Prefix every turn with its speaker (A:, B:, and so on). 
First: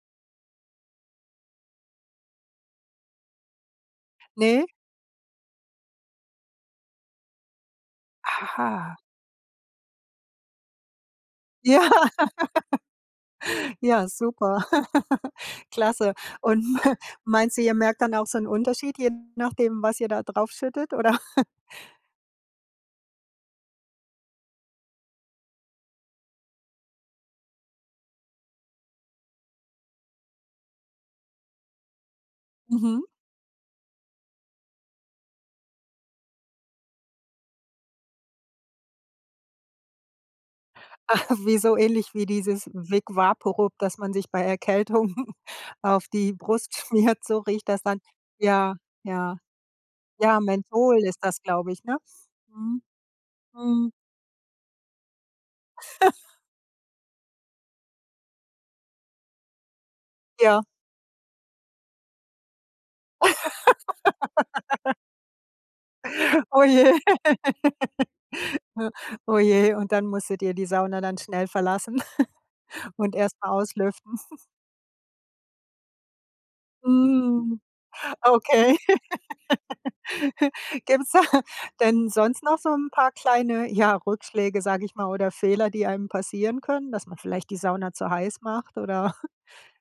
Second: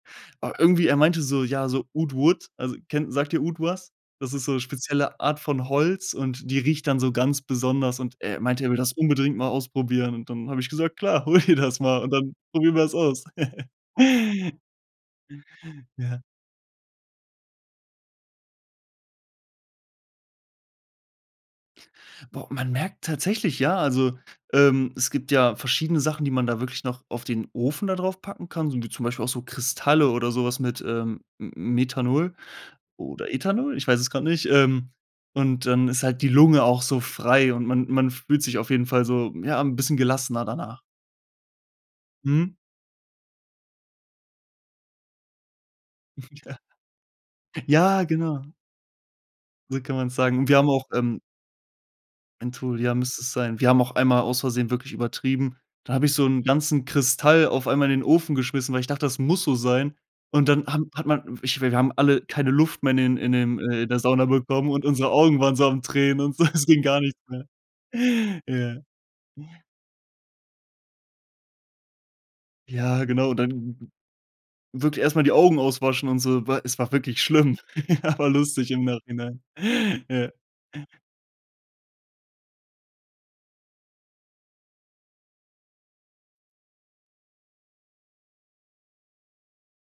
A: Aber irgendwie er meinte so, ja, so „oud wood“, also kenn sagt dir „oud“ was? Das ist so
B: Ne?
A: spezielle Art von Holz, und die riecht dann so ganz besonders. Und er meinte, er will das
B: Aha.
A: unbedingt mal ausprobieren. Und dann habe ich gesagt: „Klar, hol dir das
B: Ja.
A: mal, und dann probieren wir's aus.“
B: Ja, super. Klasse.
A: Ja.
B: Und, ma meinst du, ihr merkt dann auch so 'n Unterschied, je nachdem, was ihr da drauf schüttet, oder?
A: Boah. Man merkt tatsächlich, ja, also, ähm, es gibt ja verschiedene Sachen, die man da wirklich noch auf den Ofen da draufpacken kann, so wie zum Beispiel auch so Kristalle oder so was mit, ähm, M Methanol
B: Mhm.
A: oder Ethanol? Ich weiß es grad nicht. Ähm, und dann ist halt die Lunge auch so frei, und man man fühlt sich auf jeden Fall so ja, 'n bisschen gelassener danach.
B: Ah, wie so ähnlich wie
A: Mhm.
B: dieses Wick Vaporub, das man sich bei Erkältungen auf die
A: Ja.
B: Brust schmiert, so riecht das dann.
A: Ja, genau.
B: Ja, ja,
A: So kann man's sagen.
B: ja,
A: Und wir haben auch,
B: Menthol ist
A: ähm
B: das, glaube ich, ne?
A: Menthol,
B: Mhm.
A: ja, müsste es sein. Wir haben
B: Mhm.
A: auch einmal aus Versehen wirklich übertrieben, da habe ich so 'n ganzen Kristall auf einmal in den Ofen geschmissen, weil ich dachte, das muss so sein. Und
B: Ja.
A: dann haben hat man w ich wir wir haben alle keine Luft mehr in den in den äh, in der Sauna bekommen und unsere Augen waren so am Tränen und so,
B: Oh
A: es ging
B: je.
A: gar nix mehr. Ja.
B: Oh
A: Ja.
B: je. Und dann musstet ihr die Sauna dann schnell verlassen
A: Ja,
B: und
A: genau.
B: erst mal
A: Dann
B: auslüften.
A: wirklich erst mal die Augen auswaschen und so. Weil es war wirklich schlimm,
B: Mhm.
A: aber lustig
B: Okay.
A: im Nachhinein. Ja.
B: Gibt's da denn sonst noch so 'n paar kleine, ja, Rückschläge, sage ich mal, oder Fehler, die einem passieren können, dass man vielleicht die Sauna zu heiß macht oder